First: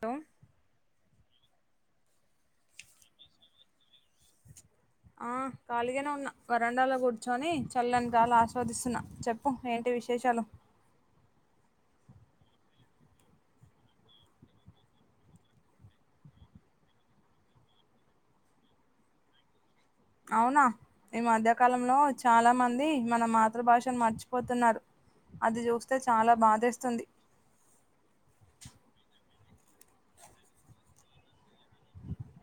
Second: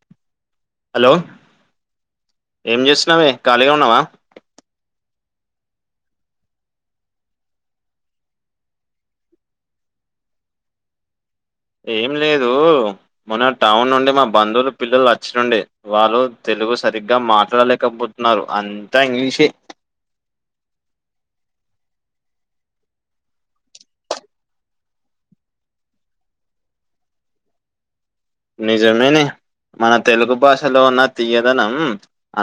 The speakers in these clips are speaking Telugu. టో లో ఏం జెస్తున్నావే ఖాళీగా ఉన్నావా ఆ ఖాళిగనే ఉన్నా వరండాలో గుర్చొని చల్లన్ గాల ఆస్వాదిస్తున్నా చెప్పు ఏంటి విశేషాలు ఏం లేదు మొన్న టౌన్ నుండి మా బంధులు పిల్లలు వచ్రుండే వాళ్ళు తె లుగు సరిగ్గా మాట్లాడలేకపోతున్నారు అంతా ఇంగ్లిషే అవునా ఈ మధ్యకాలంలో చాలా మంది మన మాతృభాషను మర్చిపోతున్నారు అది జూస్తే చాలా బాధేస్తుంది నిజమేనె మన తెలుగు భాషలో ఉన్న తీయ్యదనం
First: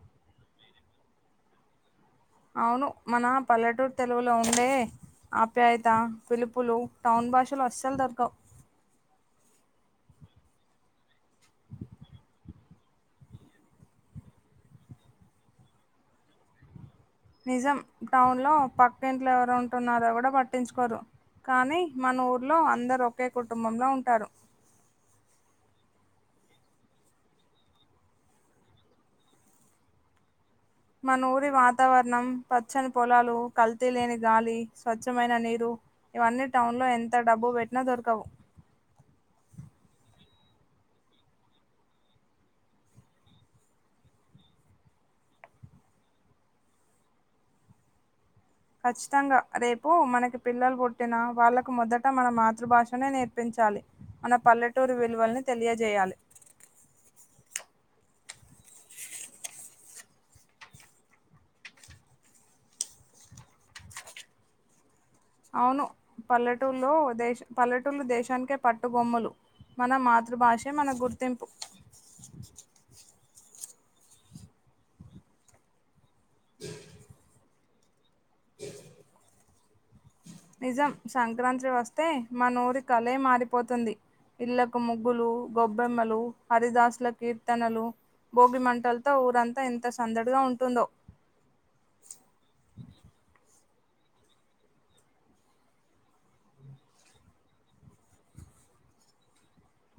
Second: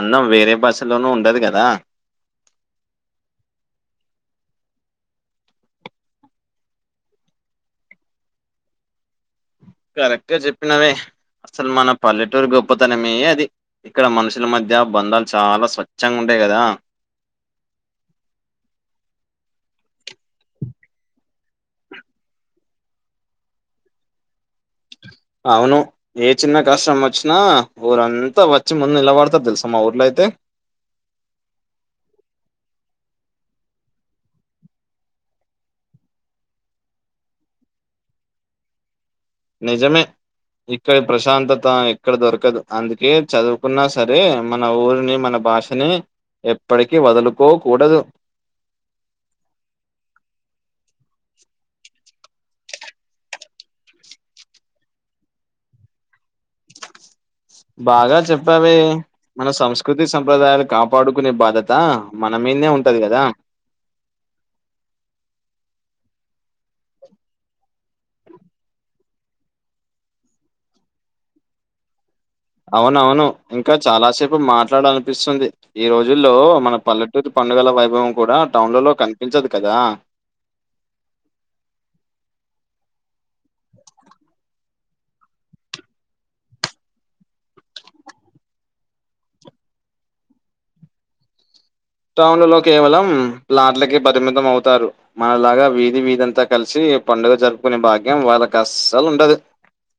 అన్నం వేరే భాషలోనూ ఉండదు గదా అవును మన పల్లెటూరు తెలుగులో ఉండే ఆప్యాయత పిలుపులు టౌన్ భాషలో అస్సల్ దొరకవ్ కరెక్ట్ గా జొప్పినవే అస్సలు మన పల్లెటూరు గొప్పతనమే అది ఇక్కడ మనుషుల మధ్య బంధాలు చాలా స్వచ్ఛంగుండే గదా నిజం టౌన్ లో పక్క ఇంట్లొ ఎవరో ఉంటున్నారో గుడ బట్టించికోరు కానీ మన ఊర్లో అందరు ఒకే కుటుంబంలో ఉంటారు అవును ఏ చిన్న కష్ట మొచ్చినా ఊరంతా వొచ్చి ముందు నిలబడత దెల్సా మా ఊర్లో అయితే మన ఊరి వాతావరణం పచ్చని పొలాలు కల్తీ లేని గాలి స్వచ్ఛమైన నీరు ఇవన్నీ టౌన్ లో ఎంత డబ్బు వెట్నా దొరకవు నిజమే ఇక్కడి ప్రశాంతత ఎక్కడ దొరకదు అందుకే చదువుకున్నా సరే మన ఊరిని మన భాషని ఎప్పడికీ వదులుకోకూడదు ఖచ్చితంగా రేపు మనకి పిల్లలు బుట్టిన వాళ్ళకు మొదట మన మాతృభాషనే నేర్పిం చాలి మన పల్లెటూరు విలువల్ని తెలియజేయాలి బాగా జెప్పావే మన సంస్కృతి సంప్రదాయాలు కాపాడుకునే బాధ్యత మన మిందే ఉంటది గదా అవును పల్లెటూల్లో దేష పల్లెటూళ్ళు దేశానికే పట్టుబొమ్ములు మన మాతృభాషే మన గుర్తింపు అవునవును ఇంకా చాలాసేపు మాట్లాడ అనిపిస్తుంది ఈ రో జుల్లో మన పల్లెటూరి పండగల వైభవం కూడా టౌన్ లలో కనిపించదు కదా నిజం సంక్రాంత్రి వస్తే మనూరి కలే మారిపోతుంది ఇళ్లకు ముగ్గులు గొబ్బెమ్మలు హరిదాసు ల కీర్తనలు భోగి మంటలతో ఊరంతా ౠంత సందడిగా ఉంటుందో టౌన్ డ్లలో కేవలం ప్లాట్లకే పరిమితం అవుతారు మనలాగా వీధి వీధి అంతా కలిసి ఈ పండుగ జరుపుకునే భాగ్యం వాళ్ళకి అస్సల్ ఉండదు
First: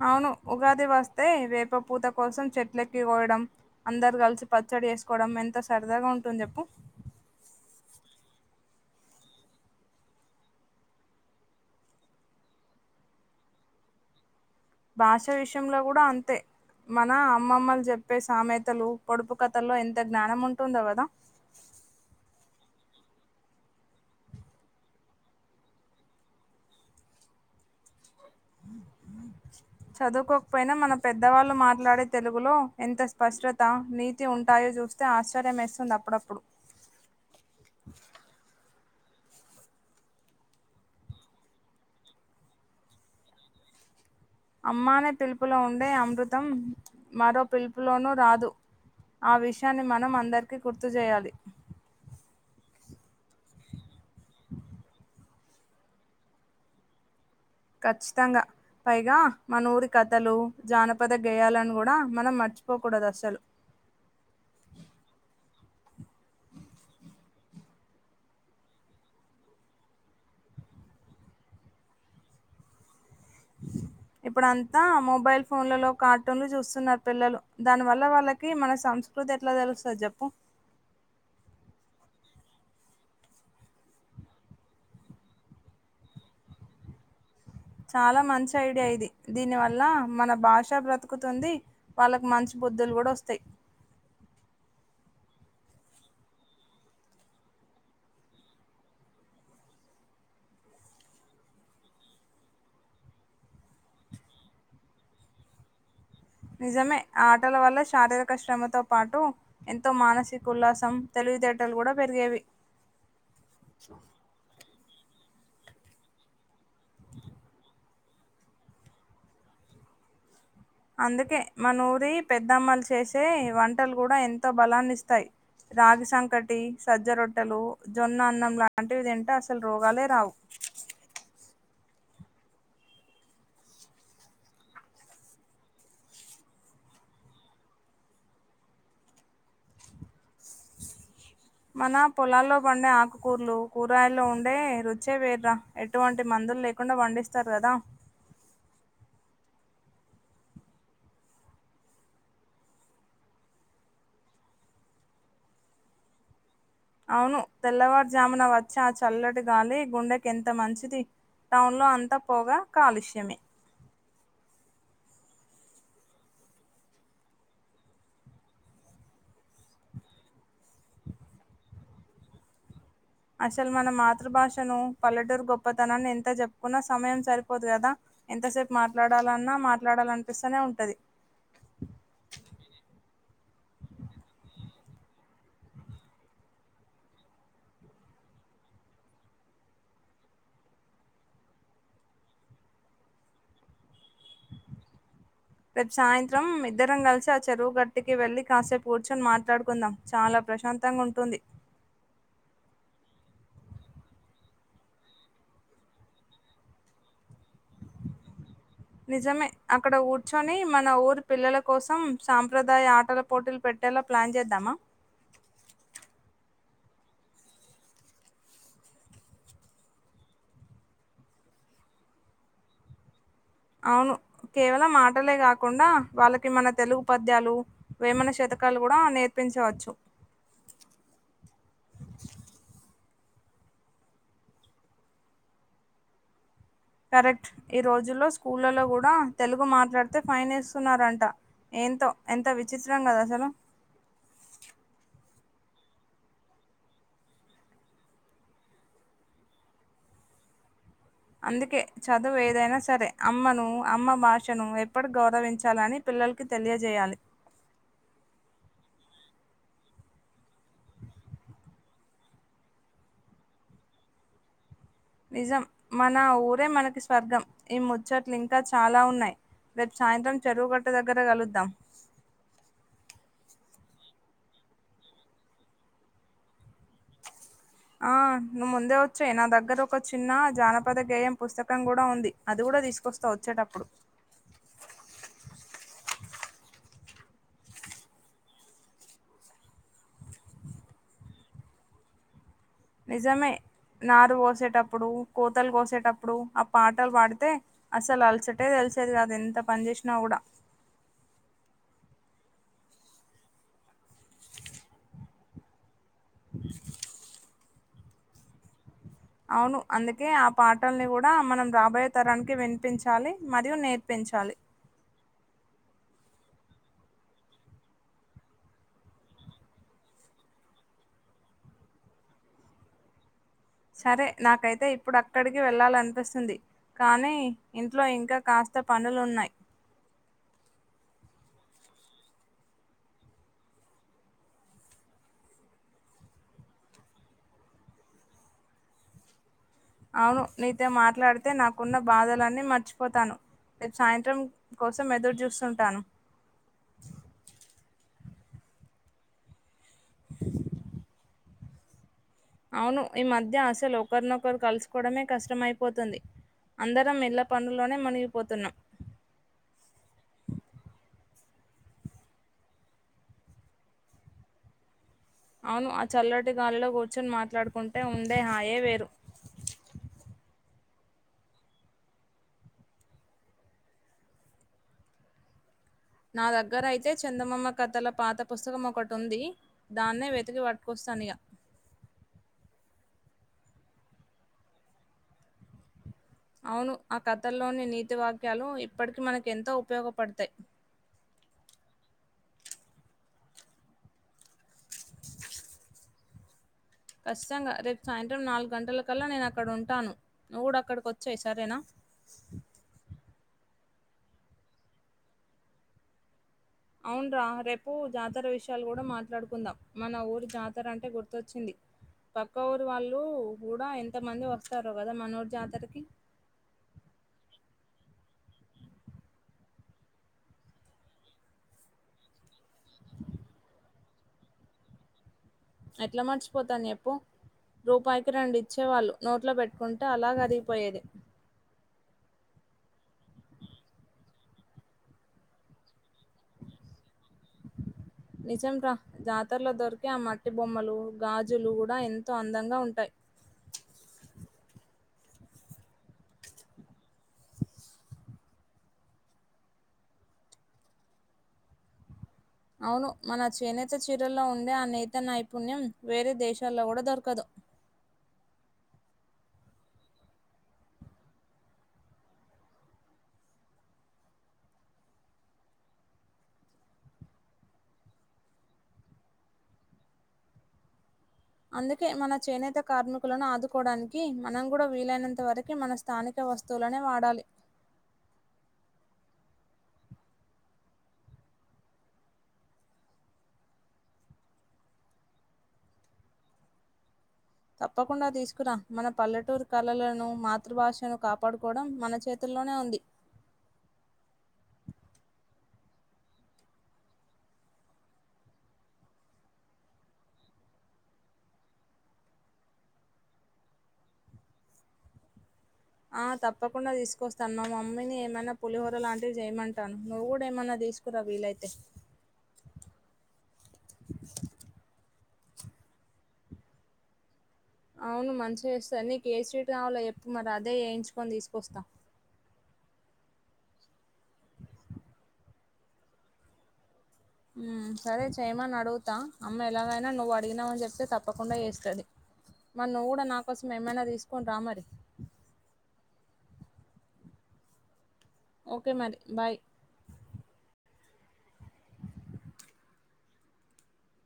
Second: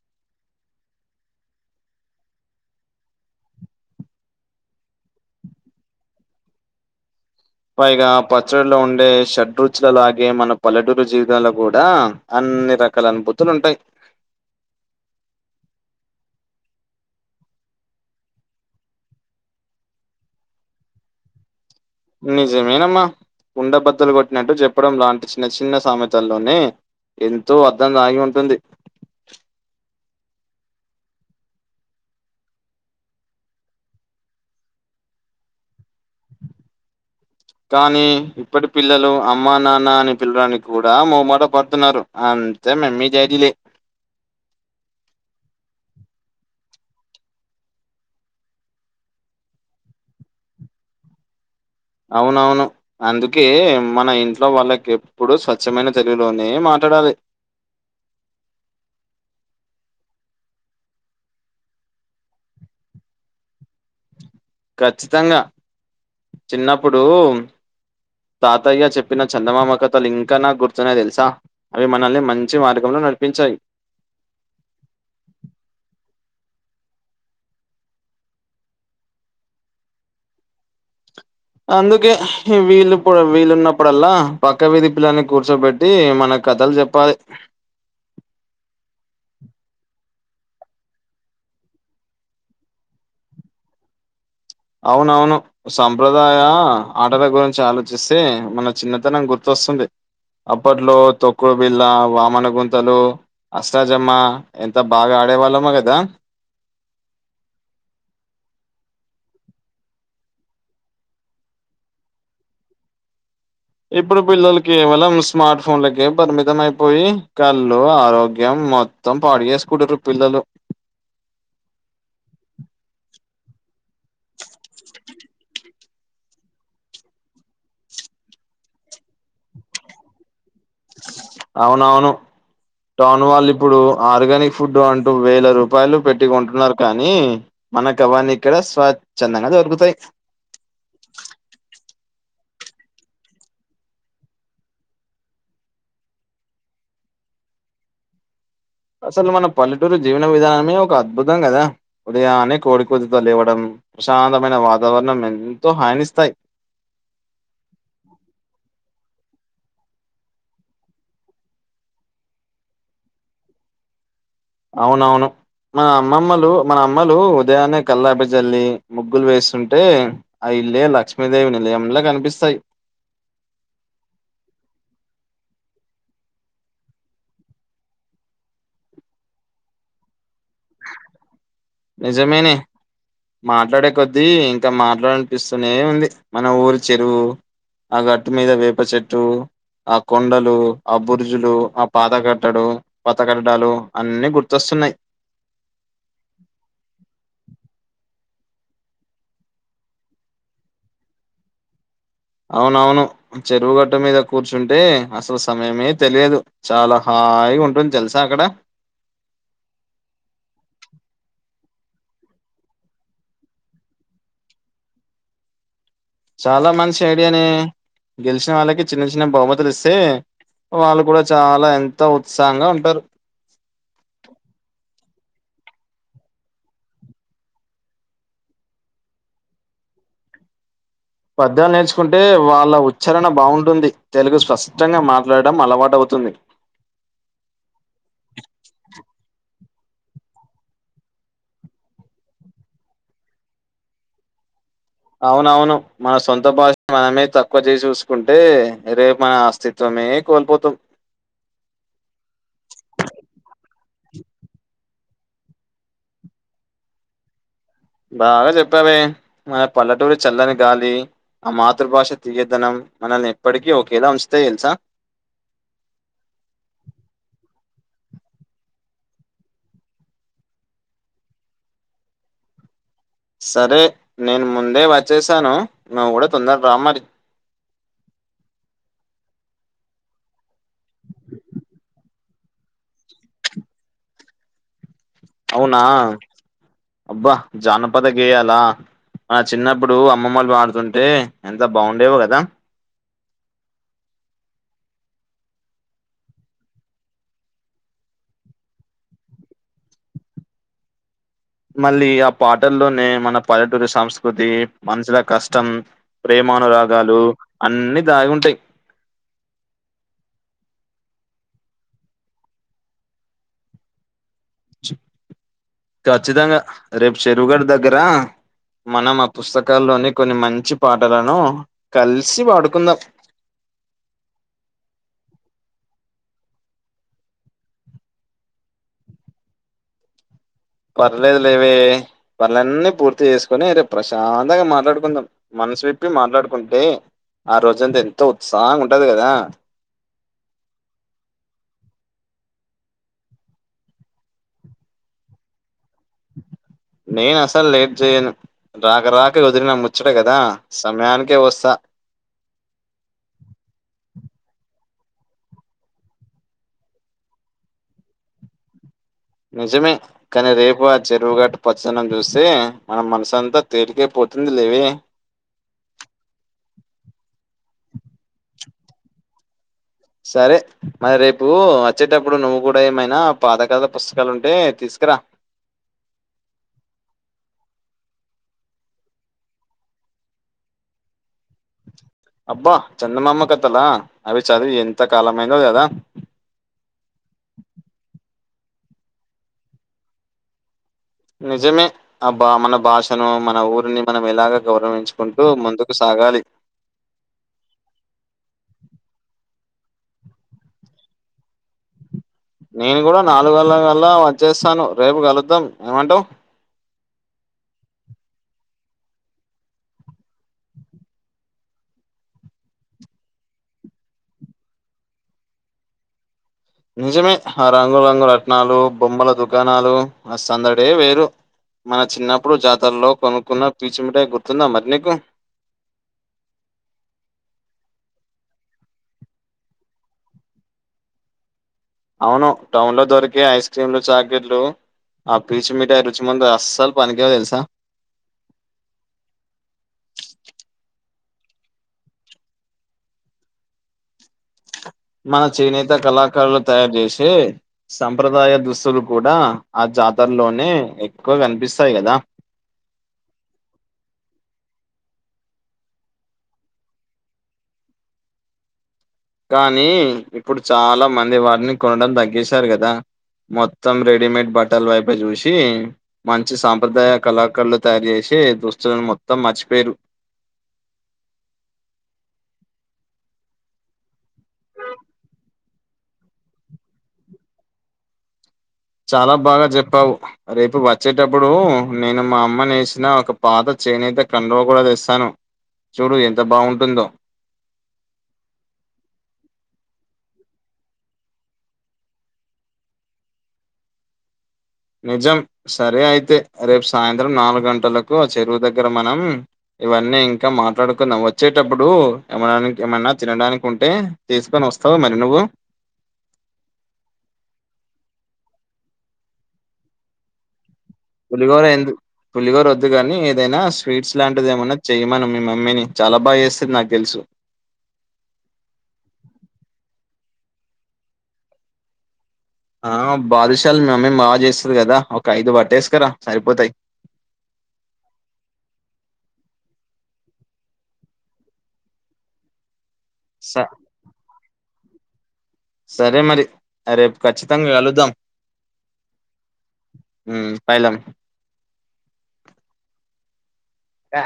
అవును ఉగాది వస్తే వేప పూత కోసం చెట్లెక్కికోయడం అందరు కలిసి పచ్చ చ్చడి చేసుకోవడం ఎంత సరదాగా ఉంటుంది చెప్పు పైగా పచ్చడిలో ఉండే షడ్రుచుల లాగే మన పల్లెటూరు జీవితాలో గూడా అ అన్ని రకాల అనుభూతులు ఉంటయ్ భాష విషయంలో గూడా అంతే మన అమ్మమ్మలు చెప్పే సామెతలు పొడుపు కథల్లో ఎంత జ్ఞానం ఉంటుందో గదా [inaudible] నిజమేనమ్మా కుండబద్దలు గొట్టినట్టు జెప్పడం లాంటి చిన్న చిన్న సామెతల్లోనే ఎంతో అర్థం దాగి ఉ ఉంటుంది చదువుకోకపోయినా మన పెద్దవాళ్ళు మాట్లాడే తెలుగులో ఎంత స్పష్టత నీతి ఉంటాయో జూస్ తే ఆశ్చర్యం యేస్తుంది కానీ ఇప్పటి పిల్లలు అమ్మ నాన్న అని పిల్వడానికి గూడా మొహమాట పడుతున్నారు అంతా మమ్మీ డాడీలే [inaudible] అమ్మా అనే పిలుపులో ఉండే అమృతం మరో పిలుపులోనూ రాదు ఆ విషయాన్ని మనం అందరికీ గుర్తు జేయాలి అవునవును అందుకే మన ఇంట్లో వాళ్ళకి ఎప్పుడు స్వచ్ఛమైన తెలుగులోనే మా ట్లాడాలి ఖచ్చితంగా పైగా మన ఊరి కథలు జానపద గేయాలని గూడా మనం మ ర్చిపోకూడదు అసలు ఖచ్చితంగా చిన్నప్పుడు తాతయ్య చెప్పిన చందమామ కథలు ఇంకా నా గుర్తున్నాయ్ దెలుసా అవి మనల్ని మంచి మార్గంలో న ఇప్పుడు అంతా మొబైల్ ఫోన్లలో కార్టూన్లు జూస్ స్తున్నారు పిల్లలు దాని వల్ల వాళ్ళకి మన సంస్కృతి ఎట్లా దెలుస్తది జెప్పు అందుకే వీలు వీలున్నప్పుడల్లా పక్క వీధి పిల్లని కూర్చోబెట్టి మనకు కథలు జెప్పాలి చాలా మంచి ఐడియా ఇది దీని వల్ల మన భాష బ్రతుకుతుంది వాళ్ళకి మంచి బుద్ధులు గూడా వస్తయ్ అవునవును సంప్రదాయ ఆటల గురించి ఆలోచిస్తే మన చిన్నతనం గుర్తొస్తుంది అప్పట్లో తొక్కుడు బిళ్ళ వామన గుంతలు అష్టాజమ్మ ఎంత బాగా ఆ ఆడేవాళ్ళమో గదా నిజమే ఆ ఆటల వల్ల శారీరక శ్రమతో పాటు ఎంతో మానసిక ఉల్లాసం తెలి వితేటలు గూడా పెరిగేవి ఇప్పుడు పిల్లలు కేవలం స్మార్ట్ ఫోన్లకే పరిమితం అయిపోయి కళ్ళు ఆరోగ్యం మొత్తం పాడు చేసుకుంటురు పిల్లలు అందుకే మనూరి పెద్దమ్మలు చేసే వంటలు గూడా ఎంతో బలాన్నిస్తాయి రాగి సంకటి సజ్జ రొట్టెలు జొన్న అన్నం లాంటివి తింటే అసలు రోగాలే రావు అవునవును [inaudible] టౌన్ వాళ్ళు ఇప్పుడు ఆర్గానిక్ ఫుడ్ అంటూ వేల రూపాయలు పెట్టికొంటున్నారు కానీ మన గవన్ని ఇక్కడ స్వచ్ఛందంగా దొరుకుతాయి మన పొలాల్లో పండే ఆకుకూరలు కూరగాయల్లో ఉండే రుచే వేర్రా ఎటువంటి మందులు లేకుండా పం డిస్తారు గదా అసలు మన పల్లెటూరు జీవన విధానమే ఒక అద్భుతం గదా ఉదయానే కోడి కూతితో లేవడం ప్రశాంతమైన వాతావరణం ఎంతో హానిస్తాయి అవును తెల్లవార్జామున వచ్చా ఆ చల్ల గాలి గుండెకెంత మంచిది టౌన్ లో అంతా పొగా కాలుష్యమే అవునవును మా అమ్మమ్మలు మన అమ్మలు ఉదయాన్నే కల్లాపి జల్లి ముగ్గులు వేస్తుంటే అయి ఇల్లే లక్ష్మీదేవి నిలయంల గనిపిస్తాయి అసలు మన మాతృభాషను పల్లెటూరు గొప్పతనాన్ని ఎంత జెప్పుకున్నా సమయం సరిపోదు గదా! ఎంతసేపు మాట్లాడాలన్నా మాట్లాడాలం నిజమేనే మాట్లాడే కొద్దీ మాట్లాడనిపిస్తూనే ఉంది మన ఊరి చెరువు ఆ గట్టు మీద వేప చెట్టు ఆ కొండలు ఆ బుర్జులు ఆ పాత కట్టడు పత కట్టడాలు అన్ని గుర్తొస్ తున్నయ్ రేపు సాయింత్రం ఇద్దరం గలిసి ఆ చెరువు గట్టికి వెళ్ళి కాసేపు కూర్చొని మాట్లాడుకుందాం చాలా ప్రశాంతం గుంటుంది అవునవును చెరువుగడ్డ మీద కూర్చుంటే అసలు సమయమే తెలియదు చాలా హా హాయిగ ఉంటుంది తెలుసా అక్కడ నిజమే అక్కడ కూర్చొని మన ఊరు పిల్లల కోసం సాంప్రదాయ ఆటల పోటీలు పెట్టేలా ప్లాన్ జేద్దామా చాలా మంచి ఐడియానే గెలిచిన వాళ్ళకి చిన్న చిన్న బహుమతులు ఇస్తే వాళ్ళు కూడా చాలా ఎంతో ఉత్సాహంగా ఉంటరు అవును కేవలం టలే గాకుండా వాళ్ళకేమన్న తెలుగు పద్యాలు వేమన శతకాలు గుడా నేర్పించవచ్చు చరణ బాగుంటుంది తెలుగు స్పష్టంగా మాట్లాడడం అలవాటౌతుంది కరెక్ట్ ఈ రోజుల్లో స్కూళ్ళలో గూడా తెలుగు మాట్లాడితే ఫైన్ ఏస్తున్నారంట ఏంతో ఎంత విచిత్రం గదసలు అవునవును మన సొంత భాష మనమే తక్కువ చేసి చూసుకుంటే రేపు మన అస్తిత్వమే కోల్పోతవ్ అందుకే చదువు ఏదైనా సరే అమ్మను అమ్మ భాషను ఎప్పడు గౌరవించాలని పిల్లలకి తెలియజేయాలి బాగ చెప్పావే మన పల్లెటూరి చల్లని గాలి ఆ మాతృభాష తీయ్యదనం మనల్ని ఎప్పటికీ ఒకేలా ఉంచుతా తెలుసా నిజం మన ఊరే మనకి స్వర్గం ఈ ముచ్చట్లు ఇంకా చాలా ఉన్నాయి రేపు సాయంత్రం చెరువుగట్ట దగ్గర గలుద్దాం సరే నేను ముందే వచ్చేశాను నువ్వు గుడ తొందర రామ్మరి ఆ నువ్ ముందే వచ్చెయ్ నా దగ్గర ఒక చిన్న జానపద గేయం పుస్తకం గూడా ఉంది అది కుడ తీసుకొస్తా వచ్చేటప్పుడు అవునా అబ్బా జానపద గేయాల చిన్నప్పుడు అమ్మమ్మలు బాడుతుంటే ఎంత బాగుండేవో గదా నిజమే నారు పోసేటప్పుడు కోతలు కోసేటప్పుడు ఆ పాటలు బాడితే అసలు అలసటే తెలి తెలిసేది గాదు ఎంత పని జేషినా గుడ మళ్ళీ ఆ పాటల్లోనే మన పల్లెటూరి సంస్కృతి మనుషుల కష్టం ప్రేమానురాగాలు అన్ని దాగి ఉంటాయి అవును అందుకే ఆ పాటల్ని కూడా మనం రాబోయే తరానికి వినిపించాలి మరియు నేర్పించాలి ఖచ్చితంగా రేపు చెరువు గట్టు దగ్గరా మనం ఆ పుస్తకాల్లోని కొన్ని మంచి పాటలను కలిసి పాడుకుందాం సరే నాకైతే ఇప్పుడు అక్కడికి వెళ్ళాలనిపిస్తుంది కానీ ఇంట్లో ఇంకా కాస్త పనులున్నాయి పర్లేదు లేవే పనులన్నీ పూర్తి చేసుకొని రేపు ప్రశాంతంగా మాట్లాడుకుందాం మనసు విప్పి మాట్లాడుకుంటే ఆ రోజంతా ఎంతో ఉత్సాహంగా ఉంటది కదా అవును నీతో మాట్లాడితే నాకున్న బాధలన్నీ మర్చిపోతాను రేపు సాయంత్రం కోసం ఎదురు చూస్తుంటాను నేను అసలు లేట్ చేయను రాక రాక వదిలిన ము చ్చట కదా సమయానికే వస్తా అవును ఈ మధ్య అసలు ఒకరినొకరు కలుసుకోవడమే కష్టమైపోతుంది అందరం ఇళ్ల పనుల్లోనే మునిగిపోతున్నాం నిజమే కానీ రేపు ఆ చెరువు గట్ట పచ్చదన్నం చూస్తే మనం మనసంతా తేలికే పో తుంది లేవే అవును ఆ చల్లటి గాలిలో కూర్చొని మాట్లాడుకుంటే ఉండే హాయే వేరు సరే మరి రేపు వచ్చేటప్పుడు నువ్వు కూడా ఏమైనా పాతకాల పుస్తకాలు ఉంటే తీసుకురా నా దగ్గరయితే చందమామ కథల పాత పుస్తకం ఒకటి ఉంది దాన్నే వెతికి పట్టుకొస్త తానయా అబ్బా చందమామ కథలా అవి చదివి ఎంత కాలమైందో కదా అవును ఆ కథల్లోని నీతి వాక్యాలు ఇప్పటికీ మనకెంతో ఉపయోగపడతాయి నిజమే అబ్బ మన భాషను మన ఊరిని మనం ఎలాగే గౌరవించుకుంటూ ముందుకు సా సాగాలి ఖచ్చితంగా రేపు సాయంత్రం నాలుగు గంటల కల్లా నేను అక్కడ ఉంటాను నువ్వు కూడా అక్కడికి వచ్చెయ్ సరేనా నేను కూడా నాలుగు గంటల కల్లా వచ్చేస్తాను రేపు కలుద్దాం ఏమంటావు అవున రా రేపు జాతర విషయాలు కూడా మాట్లాడుకుందాం మన ఊరు జాతర అంటే గుర్తొచ్చింది పక్క ఊరి వాళ్ళు కూడా ఎంత మంది వస్తారో కదా మన ఊరి జాతరకి నిజమే ఆ రంగురంగుల రట్నాలు బొమ్మల దుకాణాలు ఆ సందడే వేరు మన చిన్నప్పుడు జాతరలో కొనుక్కున్న పీచు మిఠాయి గుర్తుందా మరి నీకు ఎట్లా మర్చిపోతాను చెప్పు రూపాయికి రెండు ఇచ్చేవాళ్ళు నోట్లో పెట్టుకుంటే అలా కరిగిపోయేది అవును టౌన్ లో దొరికే ఐస్ క్రీంలు చాక్లెట్లు ఆ పీచు మీఠాయి రుచి ముందర అస్సల్ పనికి నిజం రా జాతరలో దొరికే ఆ మట్టి బొమ్మలు గాజులు కూడా ఎంతో అందంగా ఉంటాయి మన చేనేత కళాకారులు తయారు చేసే సంప్రదాయ దుస్తులు కూడా ఆ జాతరలోనే ఎక్కువ కనిపిస్తాయి కదా అవును మన చేనేత చీరల్లో ఉండే ఆ నేత నైపుణ్యం వేరే దేశాల్లో కూడా దొరకదు కానీ ఇప్పుడు చాలా మంది వాటిని కొనడం తగ్గేసారు కదా మొత్తం రెడీమేడ్ బట్టల వైపే చూసి మంచి సాంప్రదాయ కళాకారులు తయారు చేసి తే దుస్తులను మొత్తం మర్చిపోయిర్రు అందుకే మన చేనేత కార్మికులను ఆదుకోవడానికి మనం కూడా వీలైనంత వరకు మన స్థానిక వస్తువులనే వాడాలి చాలా బాగా చెప్పావు రేపు వచ్చేటప్పుడు నేను మా అమ్మ నేసిన ఒక పాత చే నేనైతే కండవ కూడా తెస్తాను చూడు ఎంత బావుంటుందో తప్పకుండా తీసుకురాం మన పల్లెటూరు కళలను మాతృభాషను కాపాడుకోవడం మన చేతులో ల్లోనే ఉంది నిజం సరే అయితే రేపు సాయంత్రం నాలుగు గంటలకు చెరువు దగ్గర మనం ఇవన్నీ ఇంకా మాట్లాడుకున్నా వచ్చేటప్పుడు ఏమ ఏమన్నా తినడానికి ఉంటే తీసుకొని వస్త వస్తవ మరి నువ్వు ఆ తప్పకుండా తీసుకొస్తాను మా మమ్మీని ఏమైనా పులిహోర లాంటివి చేయమంటాను నువ్వు కూడా ఏమైనా తీసుకు పులిగౌరు ఎందు పులిగౌరు వద్దు వదుగాని ఏదైనా స్వీట్స్ లాంటిది ఏమనా చెయ్యమను మీ మమ్మీని చాలా బాగా చేస్తుంది నాకు తెలుసు అవును మంచిగా చేస్తంది నీకు ఏ స్వీట్ కావాలో ఎప్పు మరి అదే వయించుకొని తీసుకొస్తా ఆ బాథషాల్ ని మమ్మీ బాగా చేస్తారు కదా ఒక ఐదు బట్ట వేసుకుారా సరిపోతాయి సరే చేయమని అడుగుతా అమ్మ ఎలాగైనా నువ్వు అడిగినావ అని చెప్తే తప్పకుండా చేస్తుంది మరి నువ్వు కూడా నాకోసం ఏమైనా తీసుకుని రా మరి సరే మరి రేపు ఖచ్చితంగా వెలుద్దాం ఓకే మరి బాయ్ ఉమ్, పైలం డా